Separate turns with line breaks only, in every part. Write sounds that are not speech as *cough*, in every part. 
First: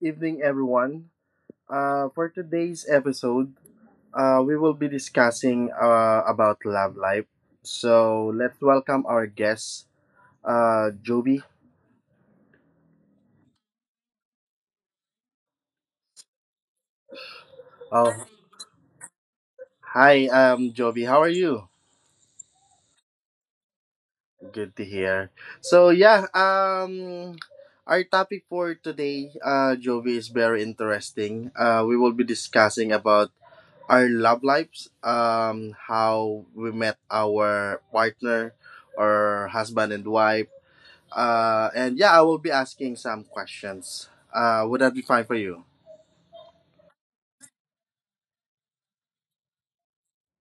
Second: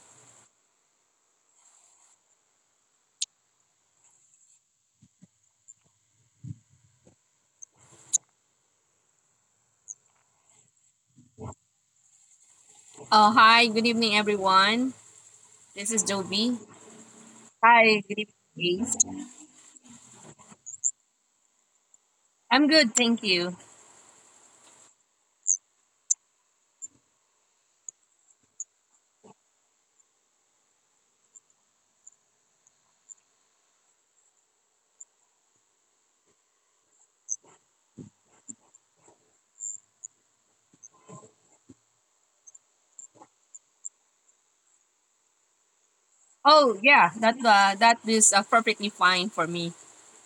evening, everyone. For today's episode, we will be discussing about love life. So let's welcome our guest, Joby.
Hi, good evening, everyone. This is Joby. Hi,
Oh,
good evening. Ace.
hi, Joby. How are you?
I'm good, thank you.
Good to hear. So yeah, our topic for today, Jovi, is very interesting. We will be discussing about our love lives, how we met our partner or husband and wife. And yeah, I will be asking some questions. Would that be fine for you?
Oh yeah, that is perfectly fine for me.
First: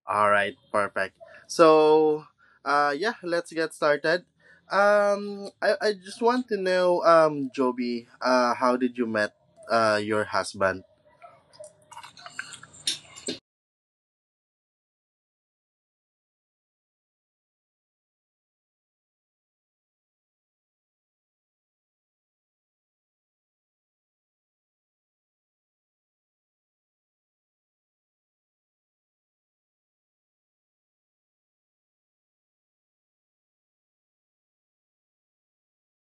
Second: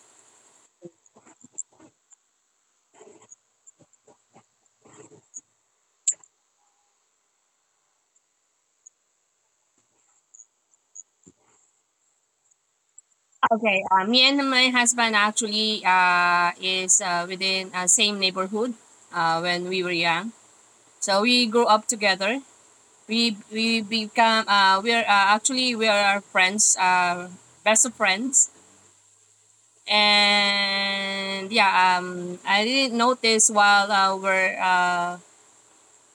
All right, perfect. So, yeah, let's get started. I just want to know, Joby, how did you met your husband?
Okay, me and my husband actually is within same neighborhood when we were young. So we grew up together. We become we are actually we are our friends, best of friends. And yeah, I didn't notice while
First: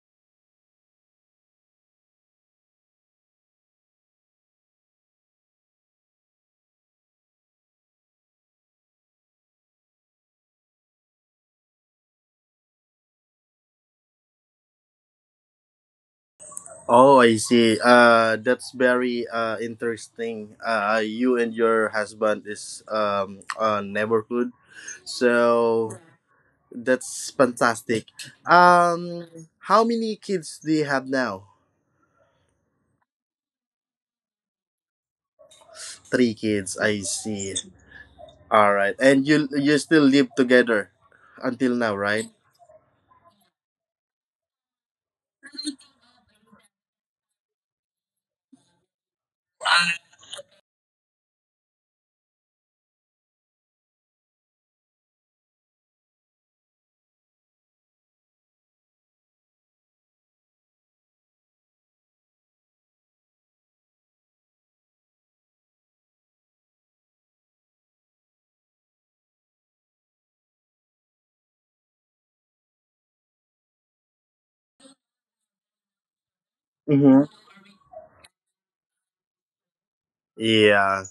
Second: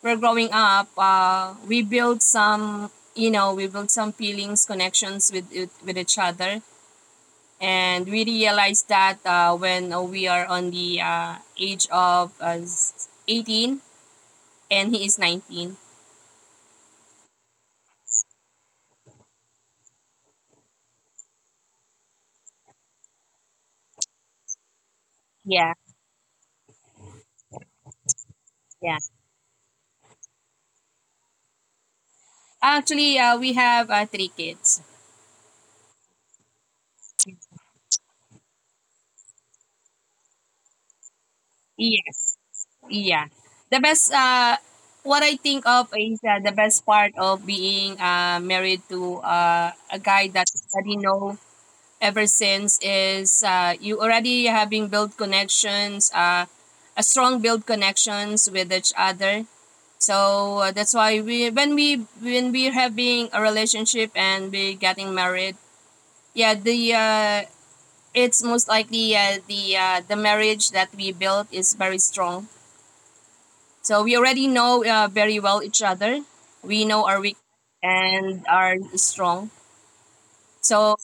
we're growing up we build some we build some feelings connections with each other, and we realize that when we are on the age of 18, and he is 19.
Oh, I see. That's very interesting. You and your husband is a neighborhood,
Yeah.
so that's fantastic.
Yeah,
Um, how many kids do you have now?
actually we have three kids.
Three kids. I see. All right, and you still live together until now, right?
Yes. Yeah, the best what I think of is the best part of being married to a guy that already know ever since is you already having build connections, a strong build connections with each other. So that's why we when we when we having a relationship and we getting married, yeah, the it's most likely the marriage that we built is very strong. So we already know very well each other. We know
Mm-hmm.
our weak and are strong. So
Yeah,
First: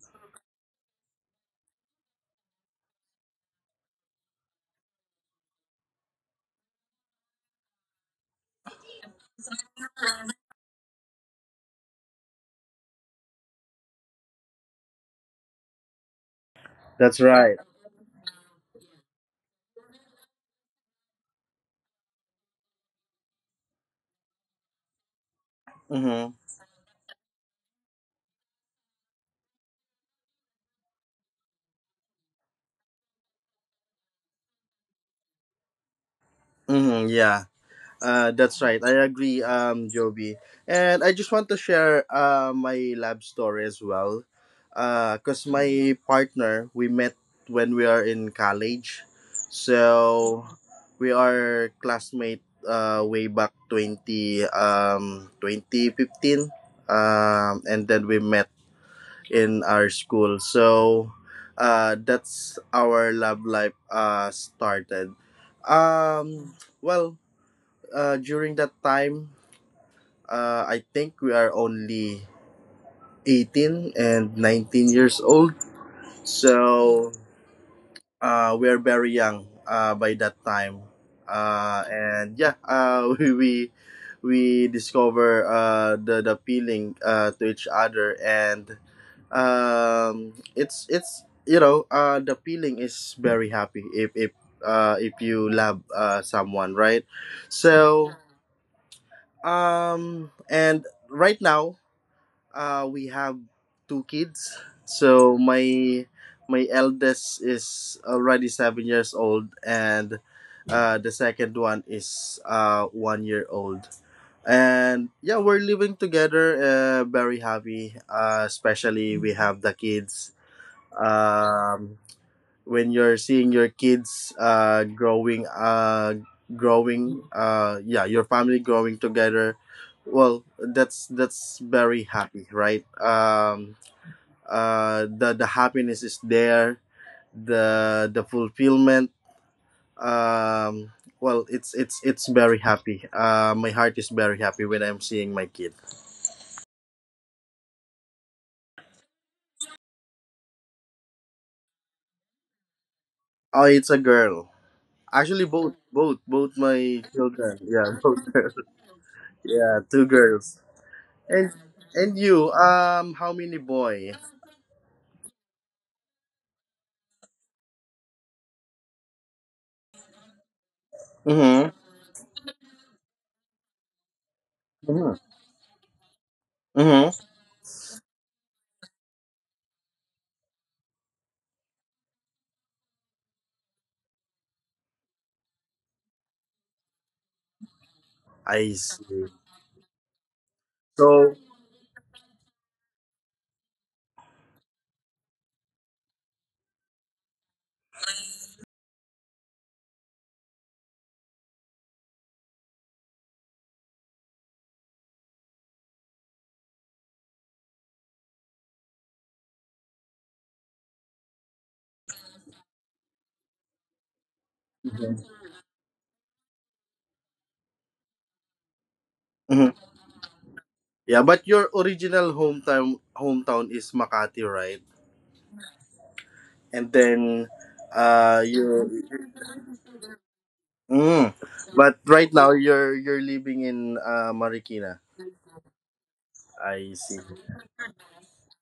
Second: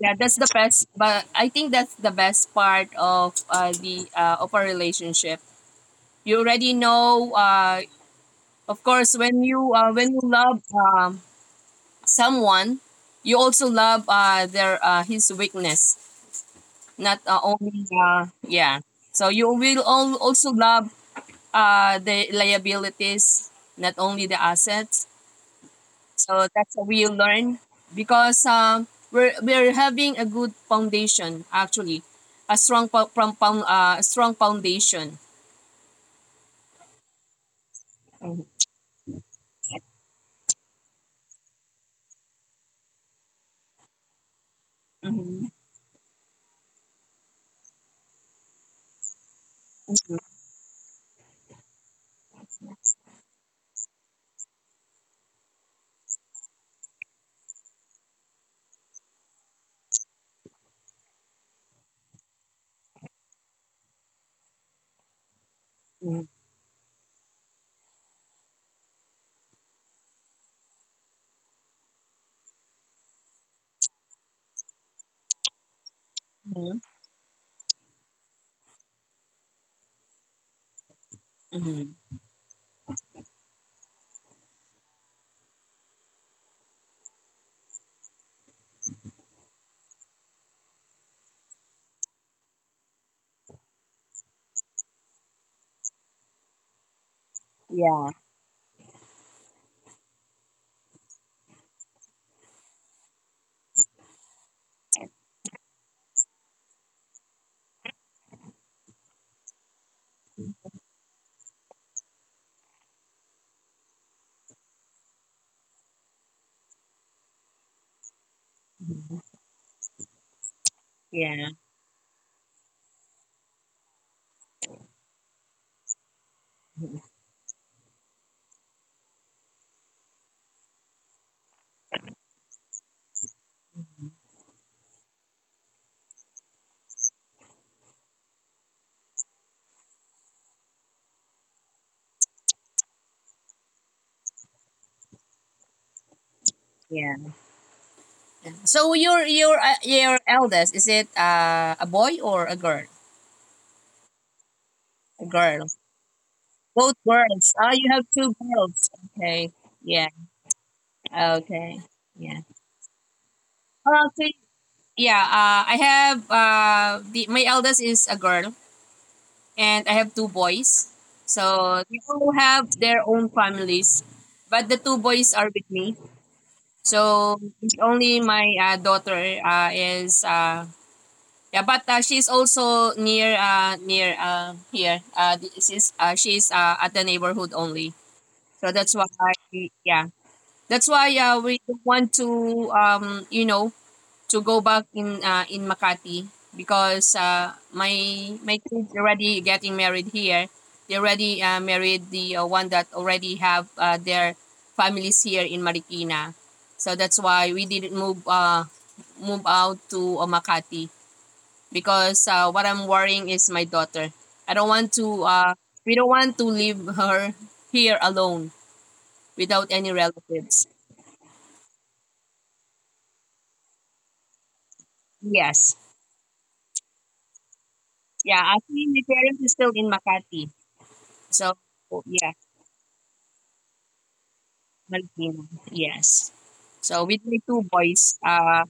yeah, that's the best. But I think that's the best part of the of a relationship. You already know. Of course, when you love someone, you also love their his weakness, not
that's right.
only yeah. So you will all also love the liabilities, not only the assets.
Mm-hmm.
So that's how we learn because we're having a good foundation actually, a strong po- from a strong foundation.
Mm-hmm. Yeah. That's right. I agree, Joby. And I just want to share my lab story as well.
Mm-hmm.
Because my partner, we met when we are in college. So we are classmate way back 2015. And then we met in our school. So that's our lab life started. Um, well, during that time, I think we are only 18 and 19 years old.
Mm-hmm.
So we are very young by that time.
Hmm.
And yeah, *laughs* we discover the feeling to each other, and it's the feeling is very happy if you love someone, right?
Yeah,
So, and right now, we have two kids. So my eldest is already 7 years old, and the second one is 1 year old. And yeah, we're living together. Very happy. Especially we have the kids.
yeah,
Um, when you're seeing your kids growing, yeah, your family growing together, well, that's very happy, right? The happiness is there, the fulfillment. Um well it's very happy. My heart is very happy when I'm seeing my kid.
yeah. So your eldest is it a boy or a girl?
Oh, it's a girl.
A
Actually,
girl.
both
Both
my
girls.
children,
Oh,
yeah,
you have
*laughs* both
two
girls.
girls. Okay.
Yeah,
Yeah.
two girls. And
Okay.
and
Yeah.
you, how many boy?
Okay. Yeah, I have my eldest is a girl, and I have two boys.
Mm-hmm.
So they all have their own families, but the two boys
Mm-hmm.
are with me.
Mm-hmm.
So it's only my daughter is yeah, but she's also near here. This is She's at the neighborhood only. So
I
that's why
see.
yeah, that's why
So,
we don't want to to go back in Makati because my my kids already getting married here. They already married the one that already have their families here in Marikina. So that's why we didn't move move out to Makati because what I'm worrying is my daughter. I don't want to
Mm-hmm,
we don't want to leave her here alone without any relatives.
yeah, but your original hometown is Makati, right?
Yes.
And then,
Yeah, I think
you.
my parents is still in Makati.
Mm.
So
But
yeah.
right now, you're living in Marikina.
Filipino, yes.
I
So with
see.
my two boys,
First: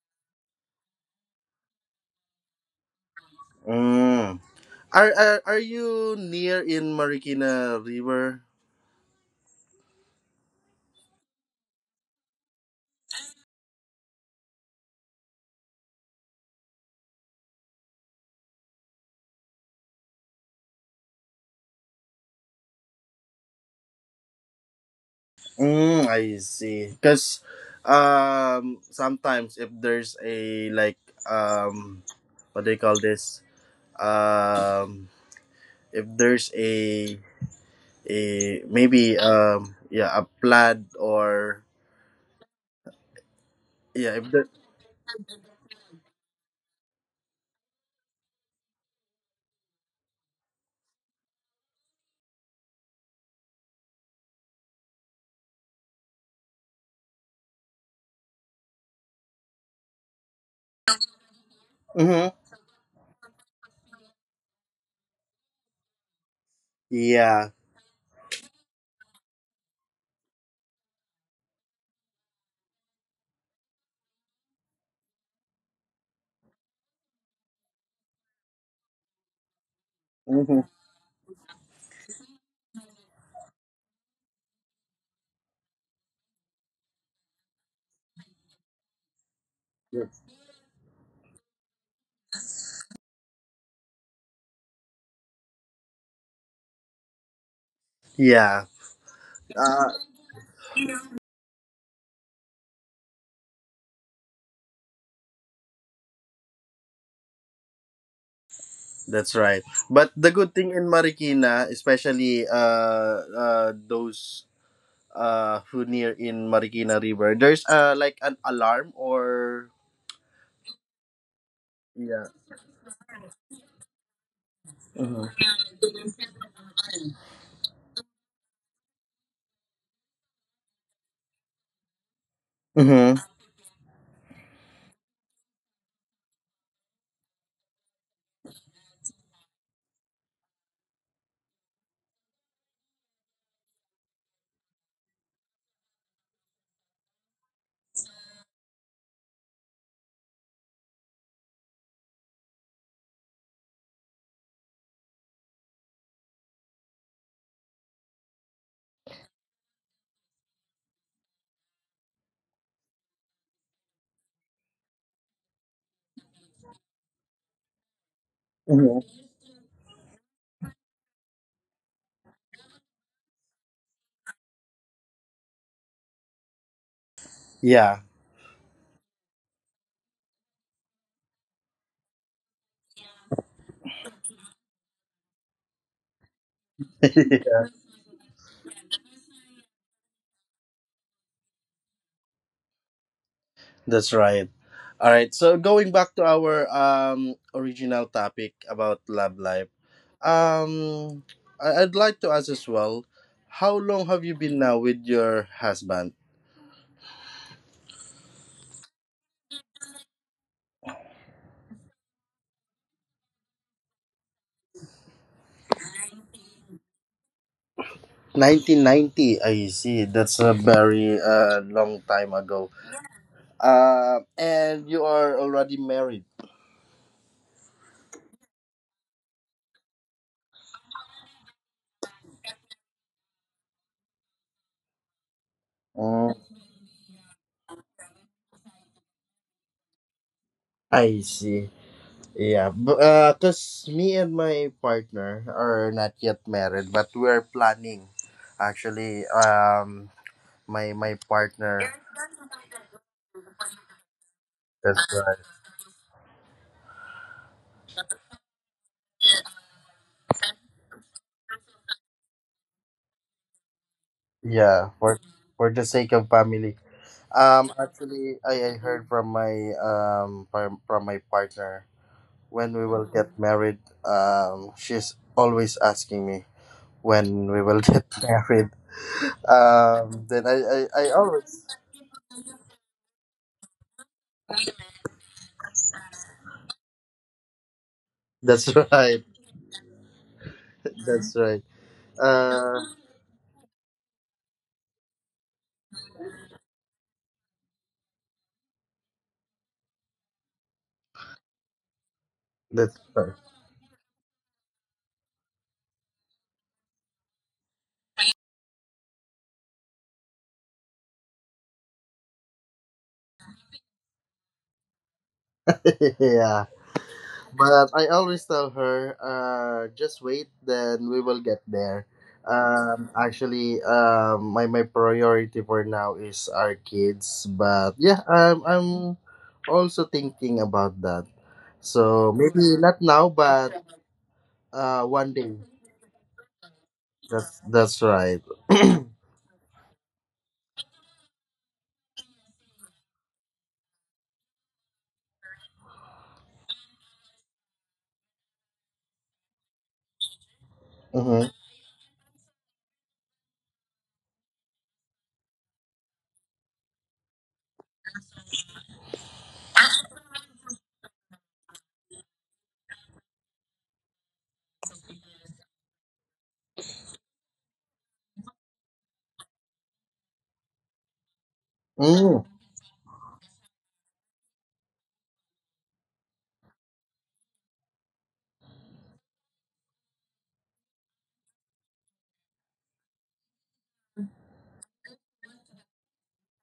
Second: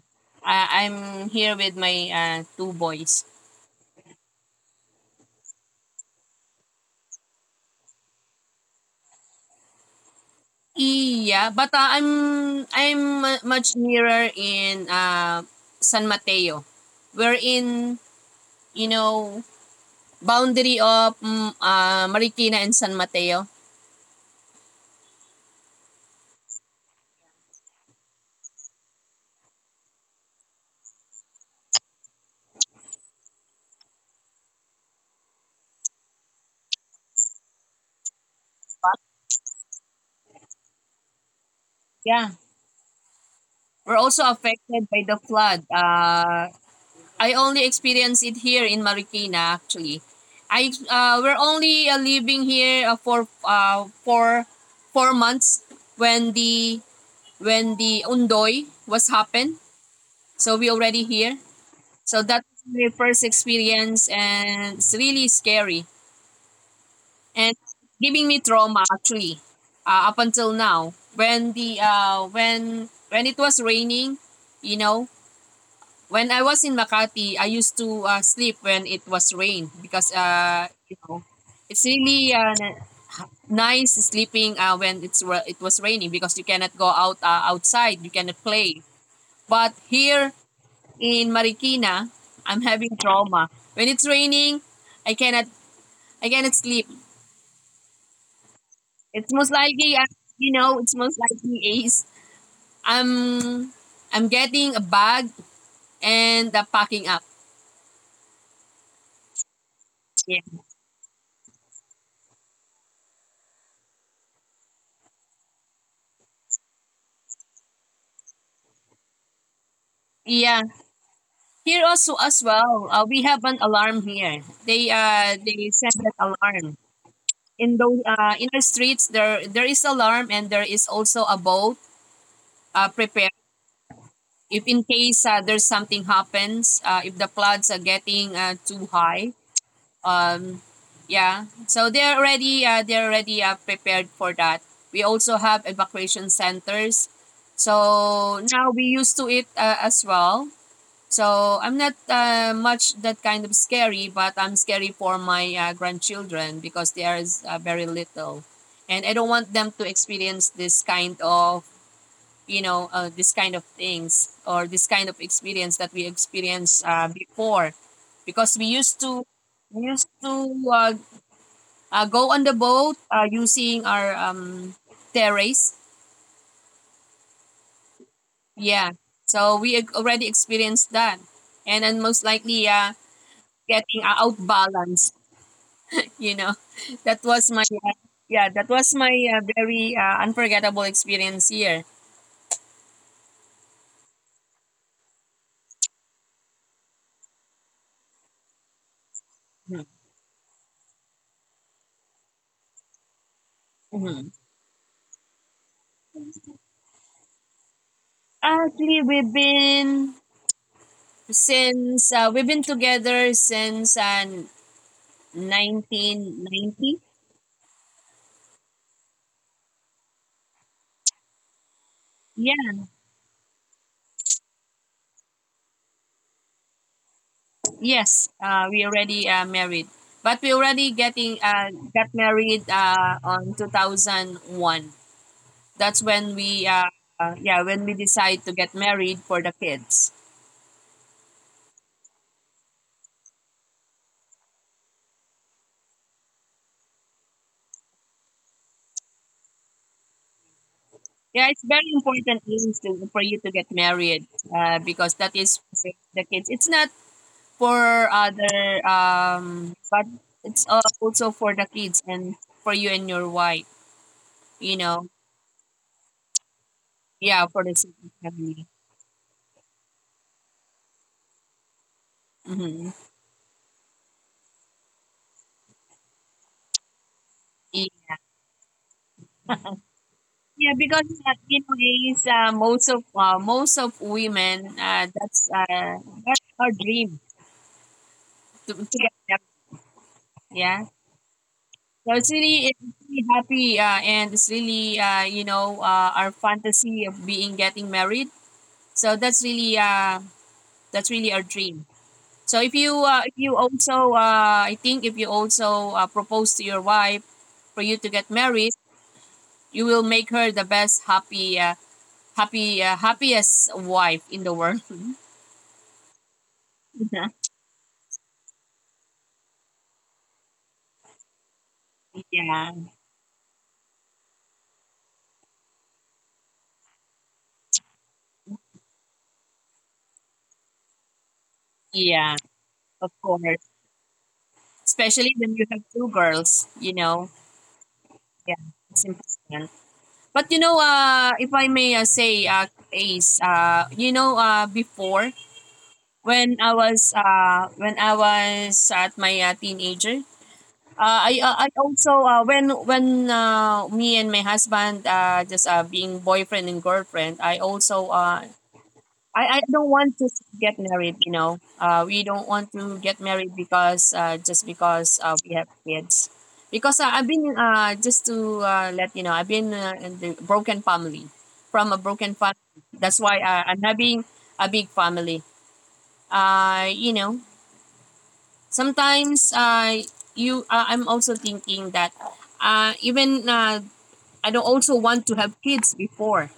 I'm here with my two boys.
Mm. Are you near in Marikina River?
Yeah, but I'm much nearer in San Mateo. We're in you know boundary of Marikina and San Mateo.
Mm, I see. Because sometimes if there's a like, um, what do you call this? Um, if there's a maybe, yeah, a plaid or,
Yeah, we're
yeah,
also
if there,
affected by the flood. I only experienced it here in Marikina actually. I We're only living here for for 4 months when the when the undoy was happened. So we already here. So
mm-hmm,
that's my first experience, and it's really scary
yeah,
and giving me trauma actually up until now when the when it was raining, you know, when I was in Makati, I used to sleep when it was rain because
mm-hmm,
you know, it's really nice sleeping when it was raining because you cannot go out outside, you cannot play. But here in Marikina, I'm having trauma. When it's raining, I cannot I cannot sleep.
yeah,
It's most
uh,
likely you know, it's most likely is I'm I'm getting a bag and packing up.
that's right. But the
Yeah.
good thing in Marikina, especially those who near in Marikina River, there's like an alarm or.
Yeah, here also
Yeah.
as well, we have an alarm here. They
Mm-hmm.
uh they send an alarm in those in the streets. There is alarm, and there is also a boat
Mm-hmm.
prepared if in case there's something happens. If the floods are getting too high. Um, yeah. So they're already prepared for that. We also have evacuation centers. So now we used to it as well. So I'm not much that kind of scary, but I'm scary for my grandchildren because they are very little, and I don't want them to experience this kind of you know this kind of things or this kind of experience that we experienced before, because we used to go on the boat using our terrace.
Yeah.
Yeah, so already experienced that, and then most likely getting outbalanced you know *laughs* that
*laughs*
was my yeah that was my very unforgettable experience here.
That's right. All right. So going back to our original topic about love life.
Mhm.
Um, I'd like to ask as well. How long have
Mhm.
you been now with your husband?
Actually we've been since we've been together since 1990.
1990. I see. That's a very long time ago.
Yeah.
And you are already married.
Yes we already married, but we already getting got married on 2001. That's when
Mm.
we yeah when we decide to get married for the kids.
I see. Yeah, but cause me and my partner are not yet married, but we are planning. Actually, my
Yeah, it's
partner.
very important is to, for you to get married
That's
because that
right.
is for the kids. It's not for other, but it's also for the kids and for you and your wife, you
Yeah,
know.
for the sake of family.
Yeah, for
Um,
the second
actually,
family.
I heard from my from my partner when we
Hmm.
will get married. She's always asking me when we will get
Yeah,
*laughs* married. Then I
yeah,
I, I
because
always.
you know, is most of women that's our dream
That's *laughs*
to get
right.
married. Yeah.
That's right.
Yeah,
Uh,
it's really happy, and it's really, you know, our fantasy of being getting married. So that's really our dream. So
that's her.
if you also, I think if you also propose to your wife for you to get married, you will make her the happiest wife in the world.
*laughs* Yeah.
*laughs*
But I always tell her, just wait, then we will get there.
yeah,
Actually, my priority for now is our kids. But yeah, I'm also thinking about that. So
yeah,
maybe not
of
now,
course.
but one
Especially
day.
when you have two girls, you know.
That's right.
Yeah,
*clears throat*
it's important. But you know, if I may say, Ace, you know, before when I was at my teenager,
Mm-hmm.
I also when me and my husband just being boyfriend and girlfriend, I also I don't want to get married, you know. We don't want to get married because just because we have kids. Because I've been just to let you know, I've been in the broken family, from a broken family. That's why I'm having a big family. You know, sometimes you I'm also thinking that even I don't also want to have kids before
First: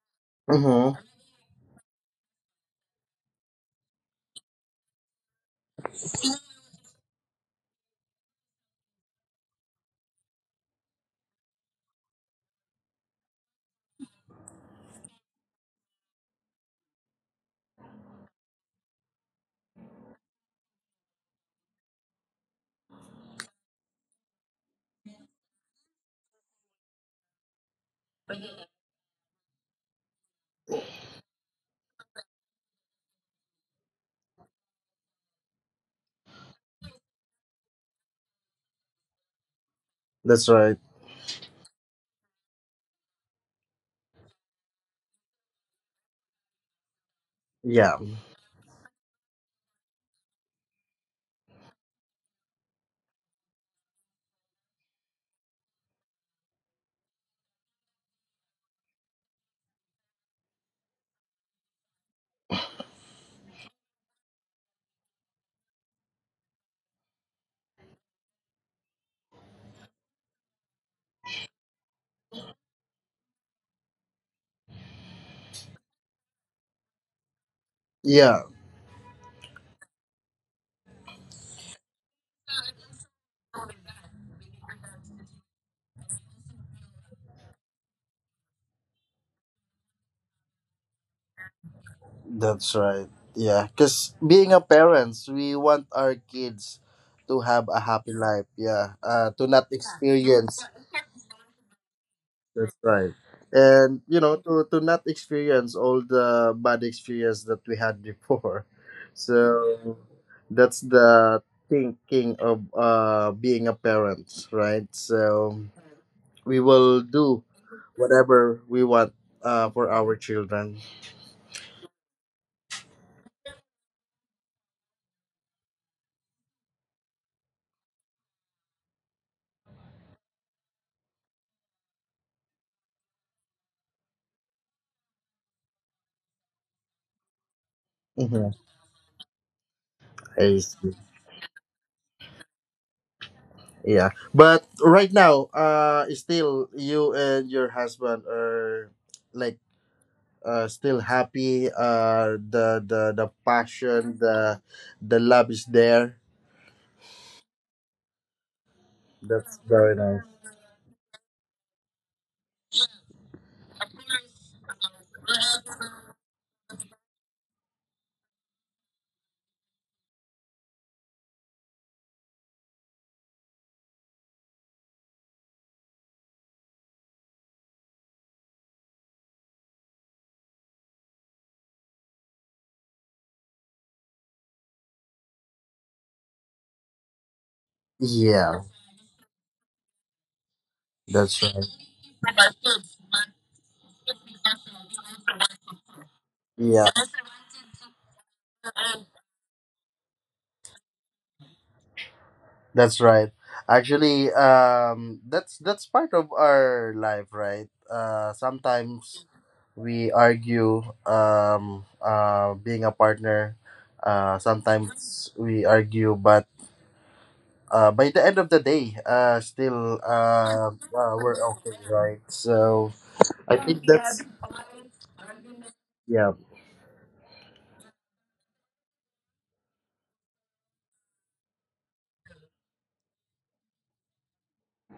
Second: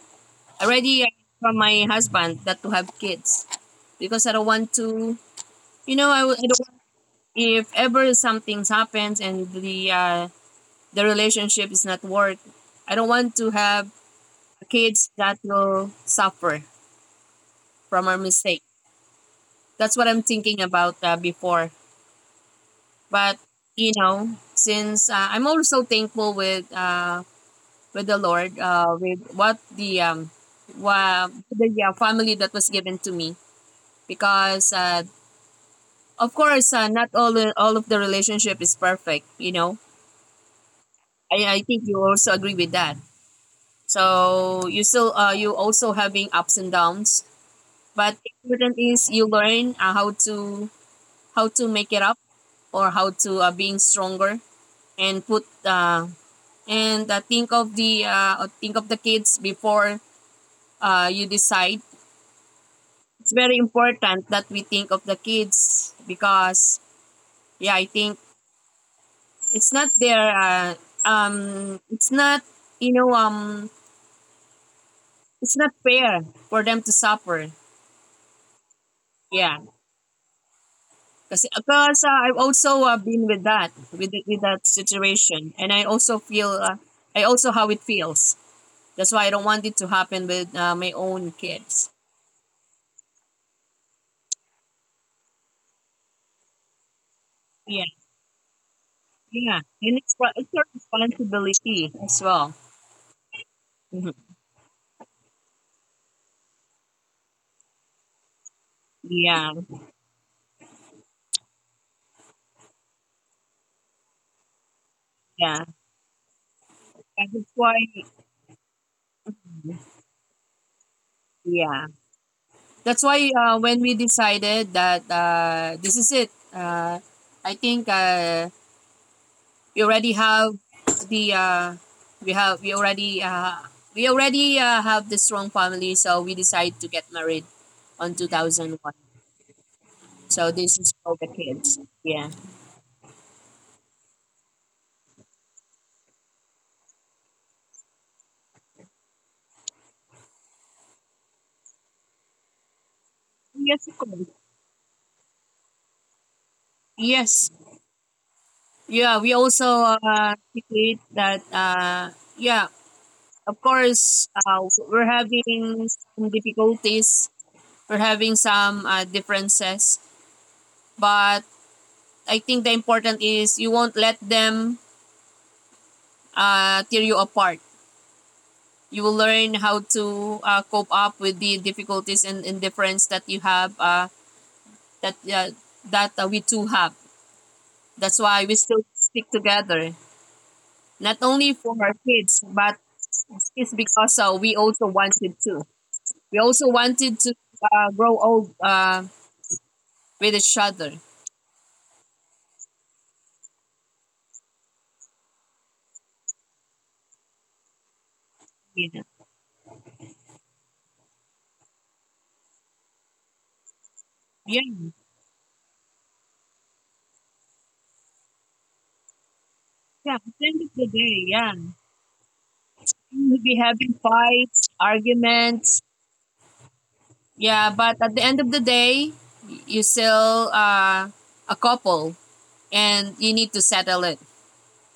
Mm-hmm.
already from my husband that to have kids because I don't want to you know, I if ever something happens and the relationship is not work, I don't want to have kids that will suffer from our mistake. That's what I'm thinking about before. But you know, since I'm also thankful with the Lord with the family that was given to me because of course not all of the relationship is perfect. You know,
That's right.
I think you also agree with that. So you still you also having ups and downs,
Yeah.
but important is you learn how to make it up or how to being stronger and put and think of the kids before you decide. It's very important that we think of the kids because yeah, I think it's not their uh, it's not you know it's not fair for them to suffer.
Yeah.
Yeah. Because I've also been with that, with that situation, and I also feel, I also how it feels. That's why I don't want it to happen with my own kids.
That's right. Yeah, because being a parents, we want our kids to have a
Yeah,
happy life. Yeah, to
yeah,
not
and it's
experience.
your responsibility as well.
That's right. And
Mhm.
to not experience all the bad experience that we had before. *laughs*
Yeah,
So that's the thinking of being a parent, right? So
yeah.
we will
And
do
that's why,
whatever we want for our children.
yeah, that's why when we decided that this is it, I think. We already have the we have we already have the strong family, so we decide to get married on
Hmm.
2001. So
I
this is
see.
for the kids. Yeah.
Yeah, but right now, still you and your husband are like, still happy. The
Yes, of
passion,
course.
the love is there.
Yes. Yeah, we
That's very
also
nice.
debate that. Yeah, of course, we're having some difficulties. We're having some differences, but I think the important is you won't let them tear you apart. You will learn how to cope up with the difficulties and indifference that you have that that we two have. That's why we
Yeah,
still stick together, not
that's
only
right.
for our kids but it's because we also wanted to we also
Yeah,
wanted to grow old with each other.
that's right. Actually, that's part of our life, right? Uh,
Yeah,
sometimes we argue, being a partner. Uh,
yeah,
sometimes we argue, but by the end of the day, still,
yeah, at the end of the day,
we're
yeah,
okay, right? So
we'll
I
be
think
having
that's,
fights, arguments,
yeah.
yeah, but at the end of the day you still a couple, and you need to settle it,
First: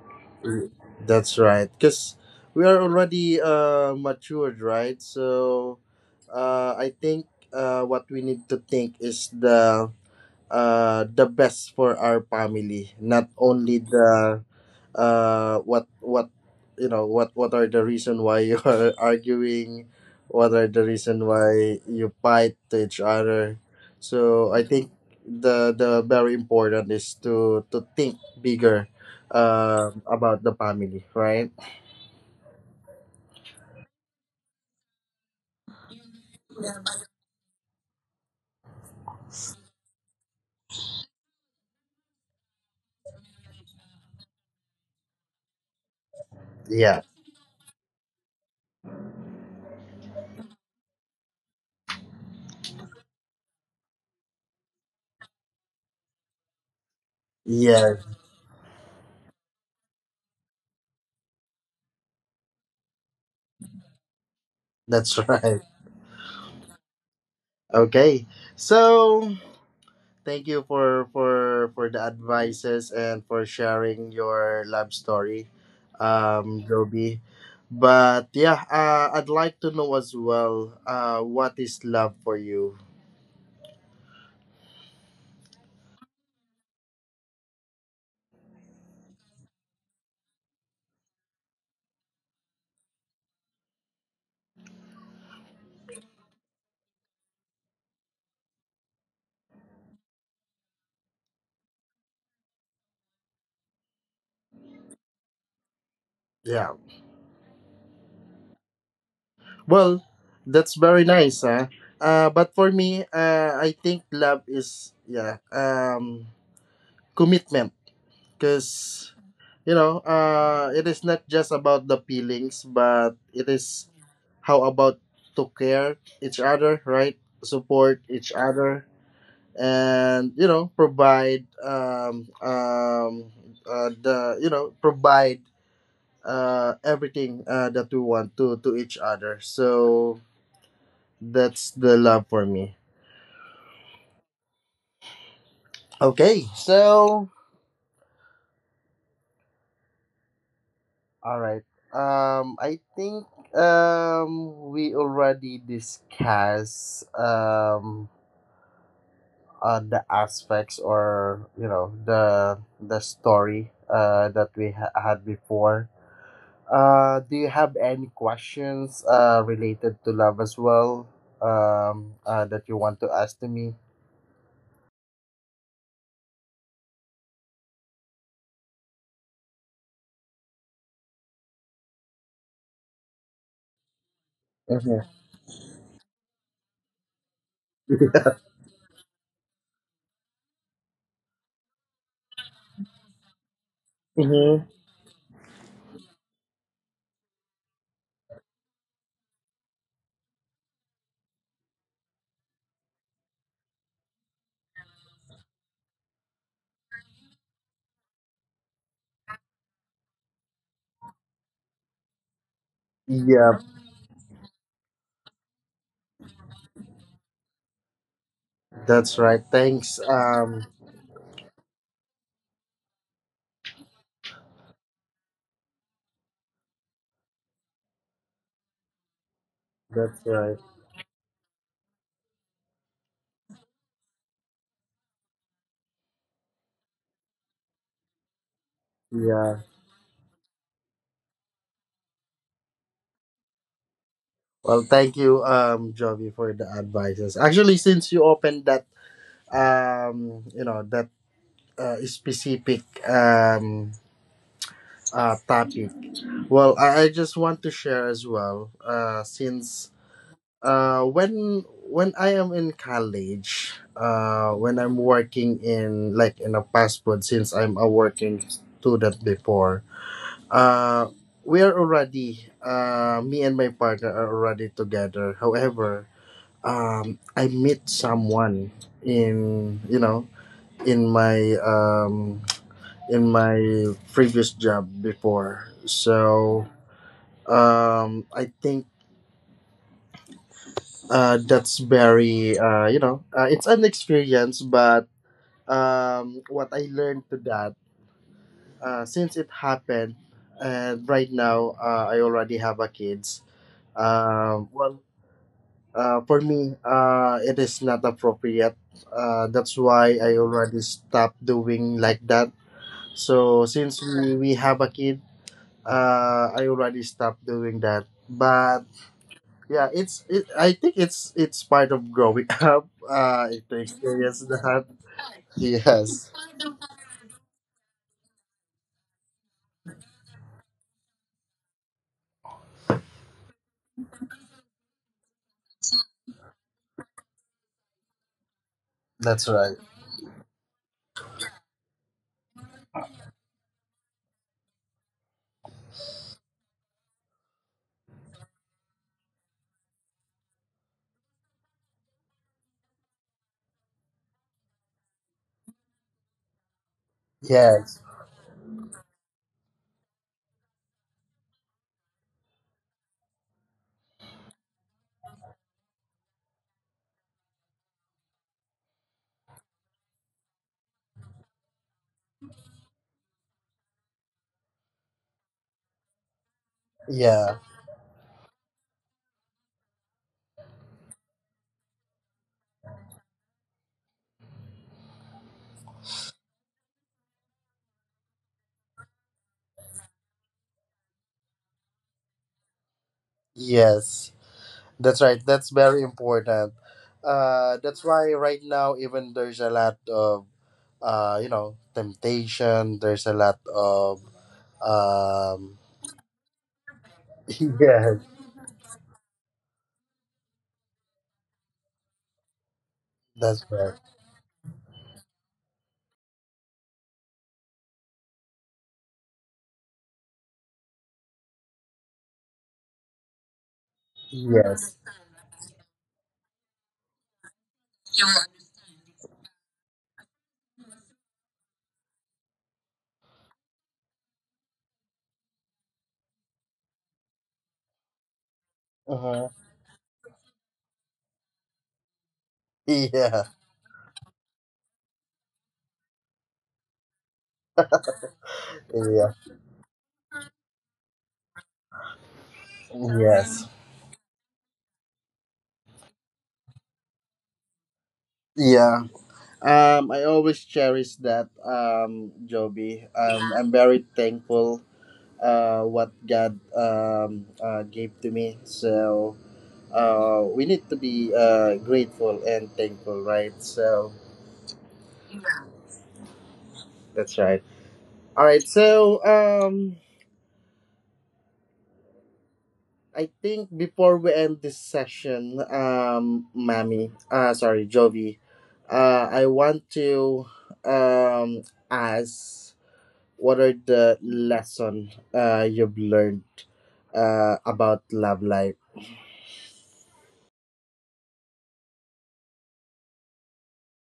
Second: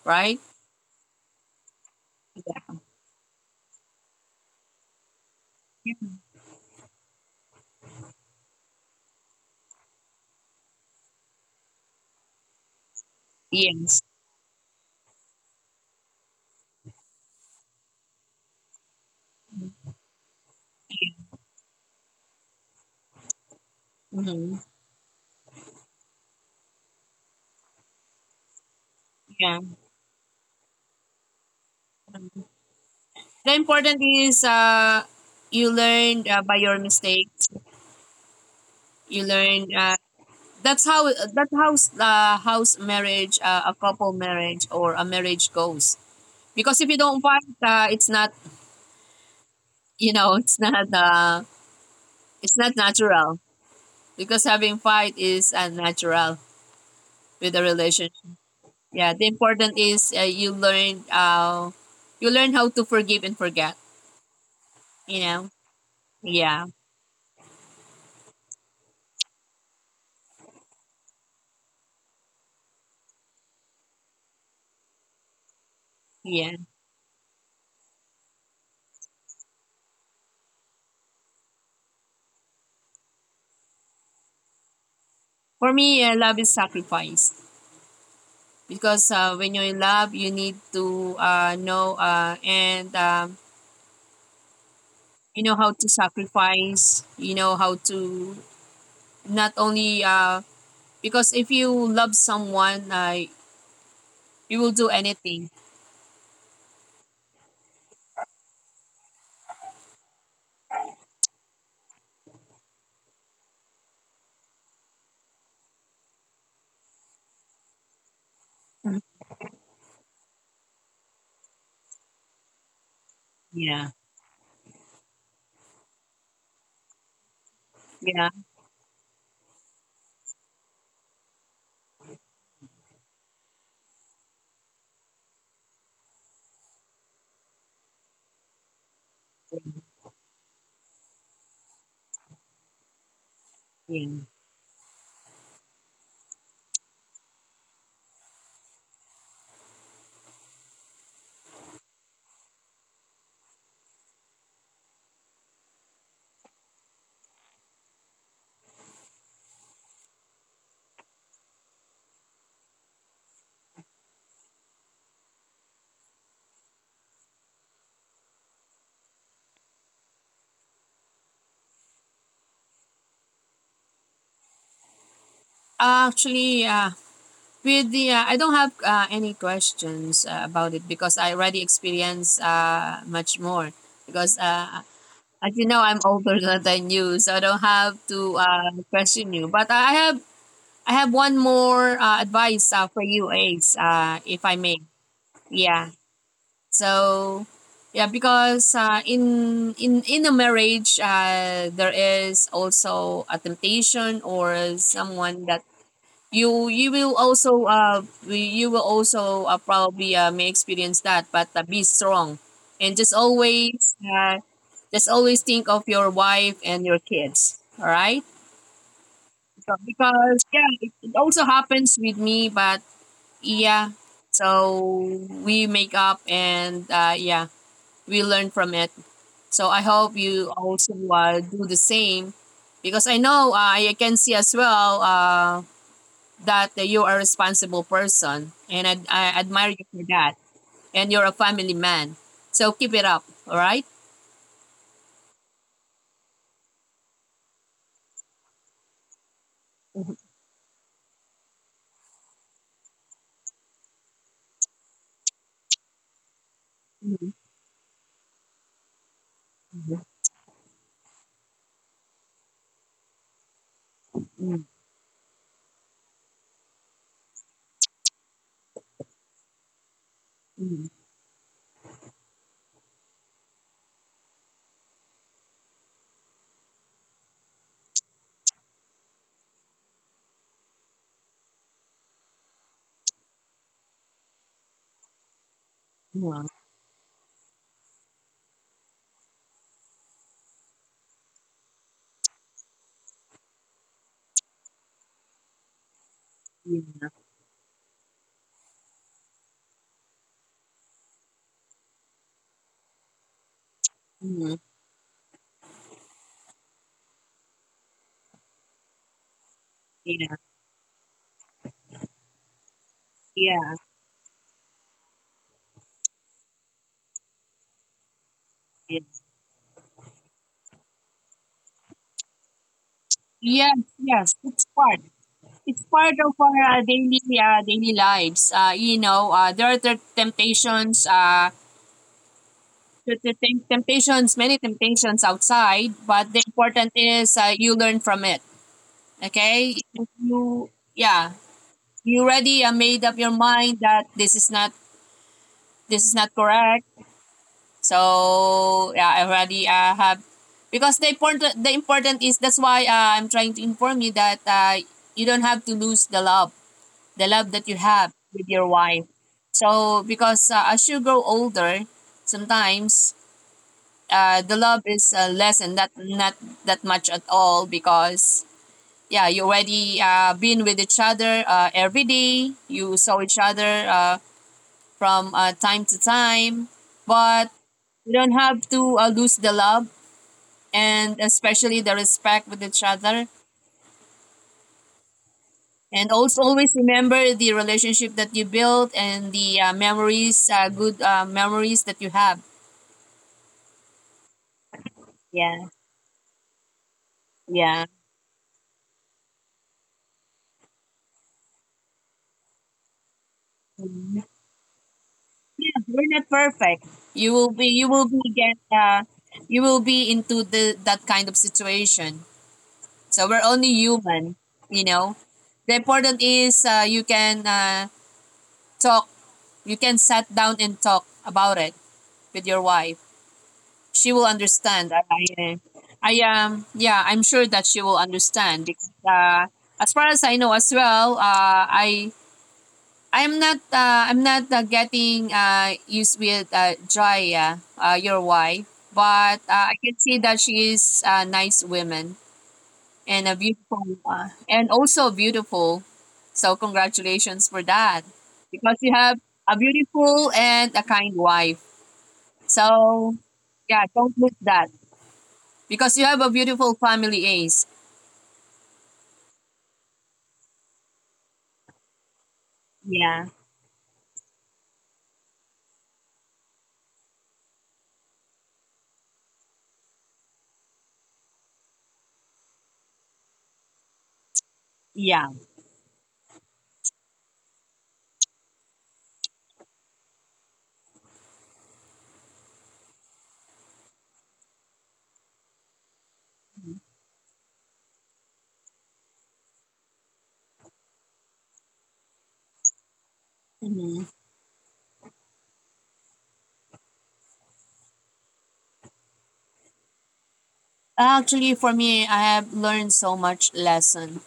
right?
Mm. That's right, because we
Yeah.
are already matured, right? So I think what we need to think is the best for our family, not only
Yes.
the what what are the reason why you are *laughs* arguing, what are the reason why you fight to each other. So
Mm-hmm.
I think the very important is to think bigger,
Yeah.
about the family, right?
The important is you learn by your mistakes. You learn that's how house marriage, a couple marriage or a marriage goes. Because if you
Yeah.
don't fight, it's not you know *laughs* it's not uh, it's not natural. Because having fight is unnatural with a
Yeah,
relation. Yeah, the important is you learn how to forgive and forget, you
that's *laughs*
know.
right.
Yeah.
Okay, so. Thank you for the advices and for sharing your love story,
Yeah.
Joby. But yeah, I'd like to know as well, what is love for you?
For me, love is sacrifice, because when you're in love, you need to know and you know how to sacrifice, you know how to, not only because if you love someone, you will do anything.
Yeah. Well, that's very nice, huh? But for me, I think love is, yeah, commitment,
Mhm.
because, you know, it is not just about the feelings, but it
Yeah.
is how about to care each other, right? Support
Yeah.
each other, and provide, the, provide everything that we want to each other. So that's the love for me.
Yeah.
Okay, so, all right. I think we already discussed, the aspects or, you know, the story that we had before. Do you have any questions related to love as well, that you want to ask to me?
Actually, with the I don't have any questions about it, because I already experienced much more. Because
Hmm.
as you know, I'm older *laughs* than you, so I don't have to question you. But I have one more advice for you, Ace, if
Hmm.
I may. Yeah. So, yeah, because in a marriage, there is also a temptation or someone that you will also you will also probably may experience that, but be strong and
Yeah,
just always think of your wife and your kids, all right?
that's right.
So,
Thanks.
because yeah,
Um,
it also happens with me but, yeah, so we make up and, yeah, we learn from it. So I hope
that's
you
right.
also do the same, because I know, I can see as well that you are a responsible person, and I
Yeah.
admire you for that, and you're a family man, so keep it up, all right?
Well, thank you, Jovi, for the advices. Actually, since you opened that,
Mhm,
you know that specific, um topic. Well, I
mhm,
just want to share as well. Since when I am in college,
mhm,
when I'm working in like in a fast food, since I'm a working student before,
mhm,
uh, we are already, me and my partner are already together. However, I meet someone, in, you know, in my, in my previous job before.
mhm,
So, I think that's very, it's an experience. But what I learned to that, since it happened, and right now, I already have a kids.
mhm, mhm.
Well, for me, it is not appropriate, that's why
Yeah,
I already stopped doing like that. So
yeah,
since we have a kid, I already stopped doing that. But,
yeah.
yeah, it, I think it's part of growing *laughs* up. Uh
Yes,
if to
yes,
experience
it's part,
that.
it's part of
Yes.
our daily daily lives, you know, there are the temptations, temptations, many temptations outside, but the important is you learn from it.
That's
Okay.
right.
If you, yeah, you already made up your mind that this is not, this is not correct. So yeah, I already have, because the important, the important is, that's why I'm trying to inform you that you don't have to lose the love, the love that you
Yes.
have with your wife. So because as you grow older, sometimes the love is less and not, not that much at all, because yeah, you already been with each other every day, you saw each other from time to time, but
Yeah.
we don't have to lose the love, and especially the respect with each other. And also always remember the relationship that you built and the memories, good memories that you have.
Yes. That's right.
Yeah,
That's very important. Uh
yeah.
that's why right now, even there's a lot of, temptation, there's a lot
Mhm.
of,
Yeah,
um
we're not perfect. You will be,
*laughs*
you will
Yes.
be get, uh, you will be into the that kind of situation. So we're
That's
only
right.
human, you know. The important is you can talk you can sit down and talk about it with your wife. She will understand.
Yes.
I yeah, I'm sure that she will understand, because as far as I know as well, I I'm not getting used with Jaya, your wife, but
Uh-huh.
I can see that she is a nice woman and a
Yeah.
beautiful and also beautiful. So congratulations for that, because you have
Yeah.
a beautiful and a kind wife. So
Yes.
yeah, don't miss that, because you have a beautiful family, Ace.
Yeah. I always cherish that,
Yeah,
Joby. I'm very thankful, what God, gave to me. So we need to be grateful and thankful, right? So
yeah.
that's right. All right. So I think before we end this session, Mammy, sorry, Jovi, I want to, um, ask. What are
Mhm.
the lesson you've learned about love life?
Actually, for me, I have learned so much lesson.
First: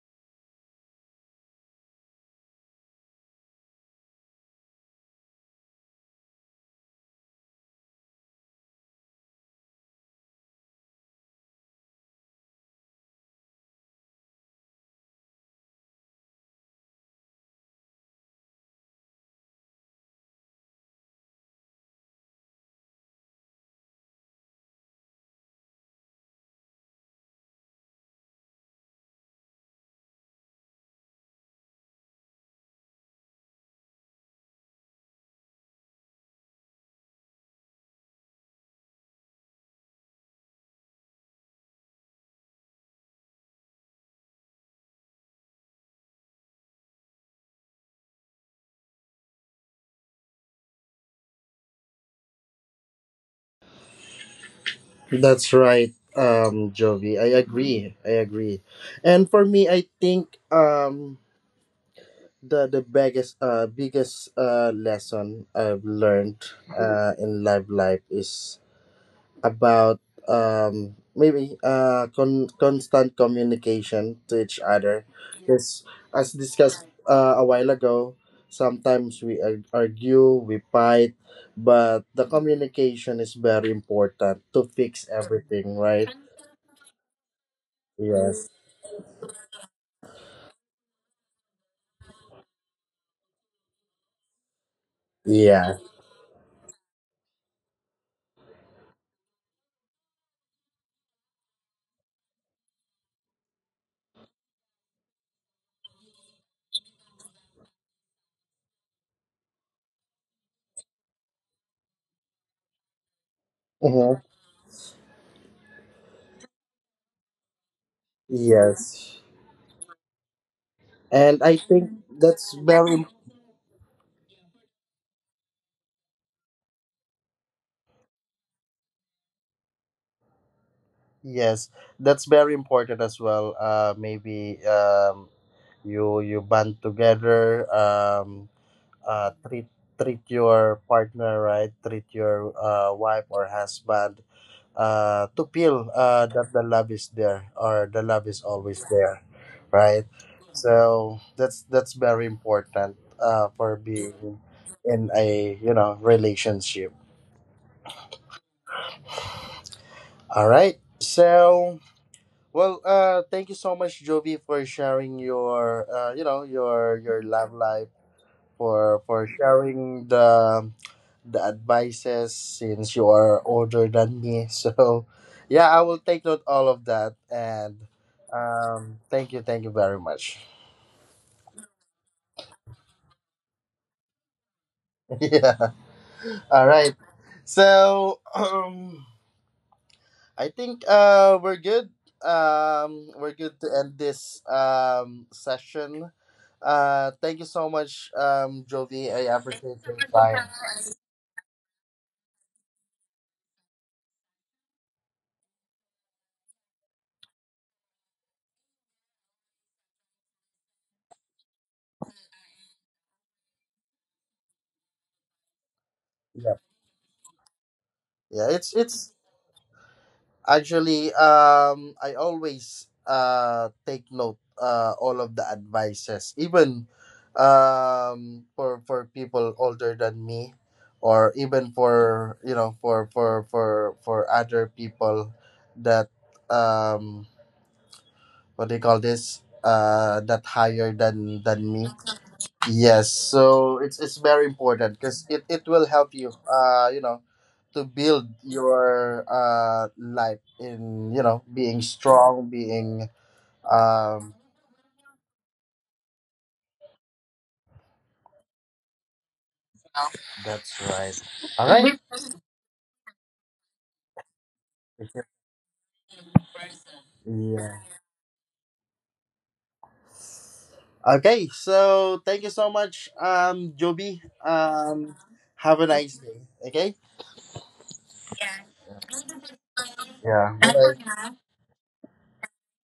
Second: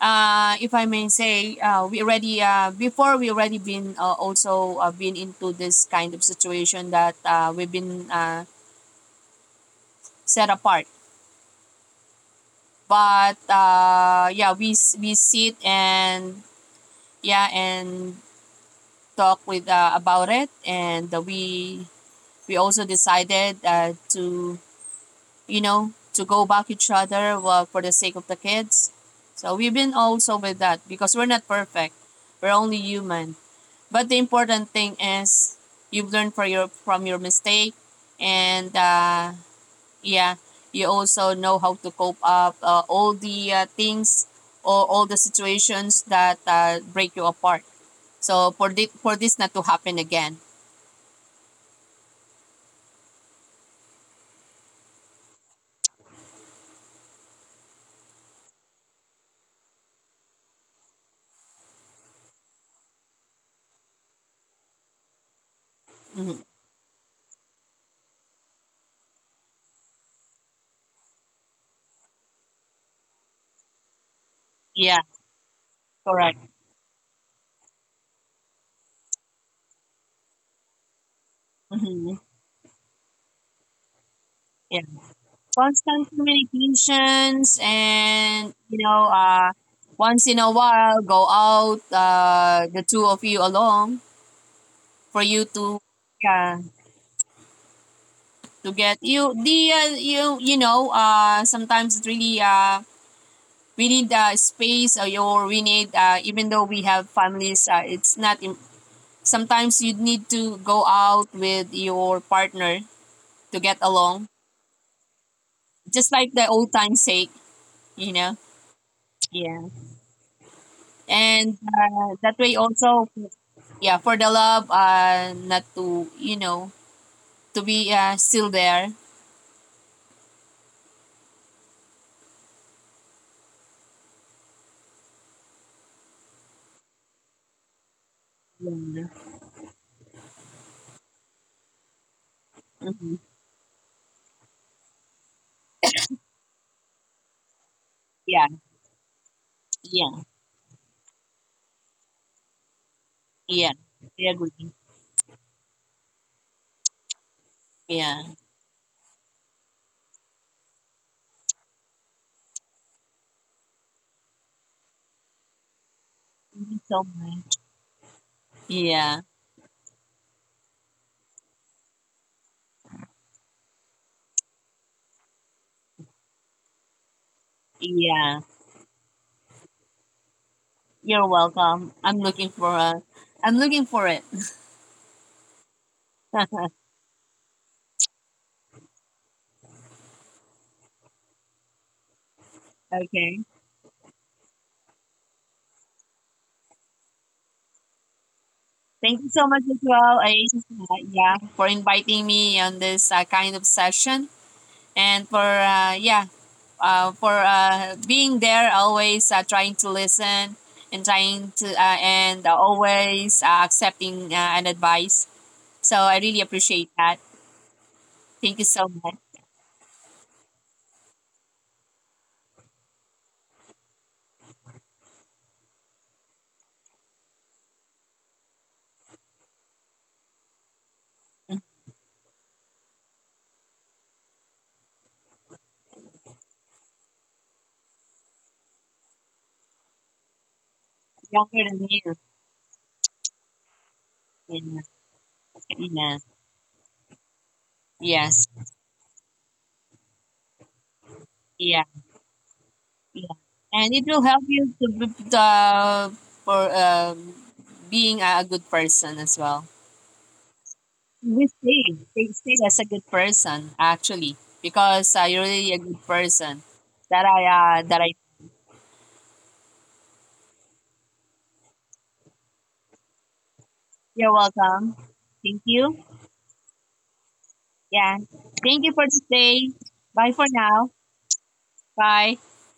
If I may say, we already before, we already been also been into this kind of situation that we've been set apart. But yeah, we sit and, yeah, and talk with about it, and we also decided to, you know, to go back each other, well, for the sake of the kids. So we've been also with that, because we're not perfect, we're only human. But the important thing is you've learned from your, from your mistake, and yeah, you also know how to cope up all the things or all the situations that break you apart, so for this, for this not to happen again.
That's right, Jovi. I agree, I agree. And for me, I think, the biggest, lesson I've learned
Hmm.
in love life is about, maybe, constant communication to each
Yeah,
other. Because, as
correct.
discussed a while ago, sometimes we argue, we fight, but
Hmm.
the communication is very important to
Yeah,
fix everything,
constant
right?
communications, and
Yes.
you know, once in a while go out, the two of you alone, for you
Yeah.
to, yeah, to get you the, you know, sometimes it's really we need space, or your we need even though we have families, it's not im- sometimes you need to go out with your partner to get along,
Mhm.
just like the old time sake, you know.
Yes.
Yeah.
And I
And
think
that
that's
way
very.
also, yeah, for the love not to, you know, to be still there.
Yes. That's very important as well, maybe, you band together,
Yeah.
uh treat treat your partner right, treat your,
Hmm.
wife or husband, to feel that the love is there, or the love is
Yeah.
always there, right?
Yeah.
So that's very important
Yeah,
for
I
being
agree.
in a, you know, relationship.
Yeah.
All right, so. Well, thank you so much, Jovi, for sharing your,
Thank you
your
so
your love
much.
life, for
Yeah.
sharing the advices, since you are older than me. *laughs* So yeah, I will take note all of that. And,
Yeah,
thank you very much.
you're welcome. I'm looking for a, I'm looking for it.
*laughs* Yeah.
*laughs*
All right. So, *clears throat* I think we're good. We're
Okay.
good to end this, session. Thank you so much, Jovi.
Thank
I
you so much
appreciate
as
your
well.
time.
Yeah, for inviting me on this kind of session, and for yeah, for being there, always trying to listen, and trying to and always accepting an advice. So I really
Yeah.
appreciate that.
Yeah,
Thank you so
it's,
much.
actually, I always take note all of the advices, even for people older than me, or even
*laughs*
for, you know, for other people that, um what do you call this, that higher than
Younger than
me.
you.
Yes, so it's very important because it will
Yeah.
help
*laughs*
you, you know to build
Yes.
your life in, you know,
Yeah.
being strong, being,
Yeah. And it will help
um
you to be- for being a good person as well.
that's right. All right.
They stay as a good person, actually, because you're really a good person
Yeah.
that I.
Okay, so thank you so much,
You're
Joby.
welcome. Thank
Have a
you.
nice day, okay?
Yeah. Thank you for today. Bye for
Yeah,
now.
bye.
Bye.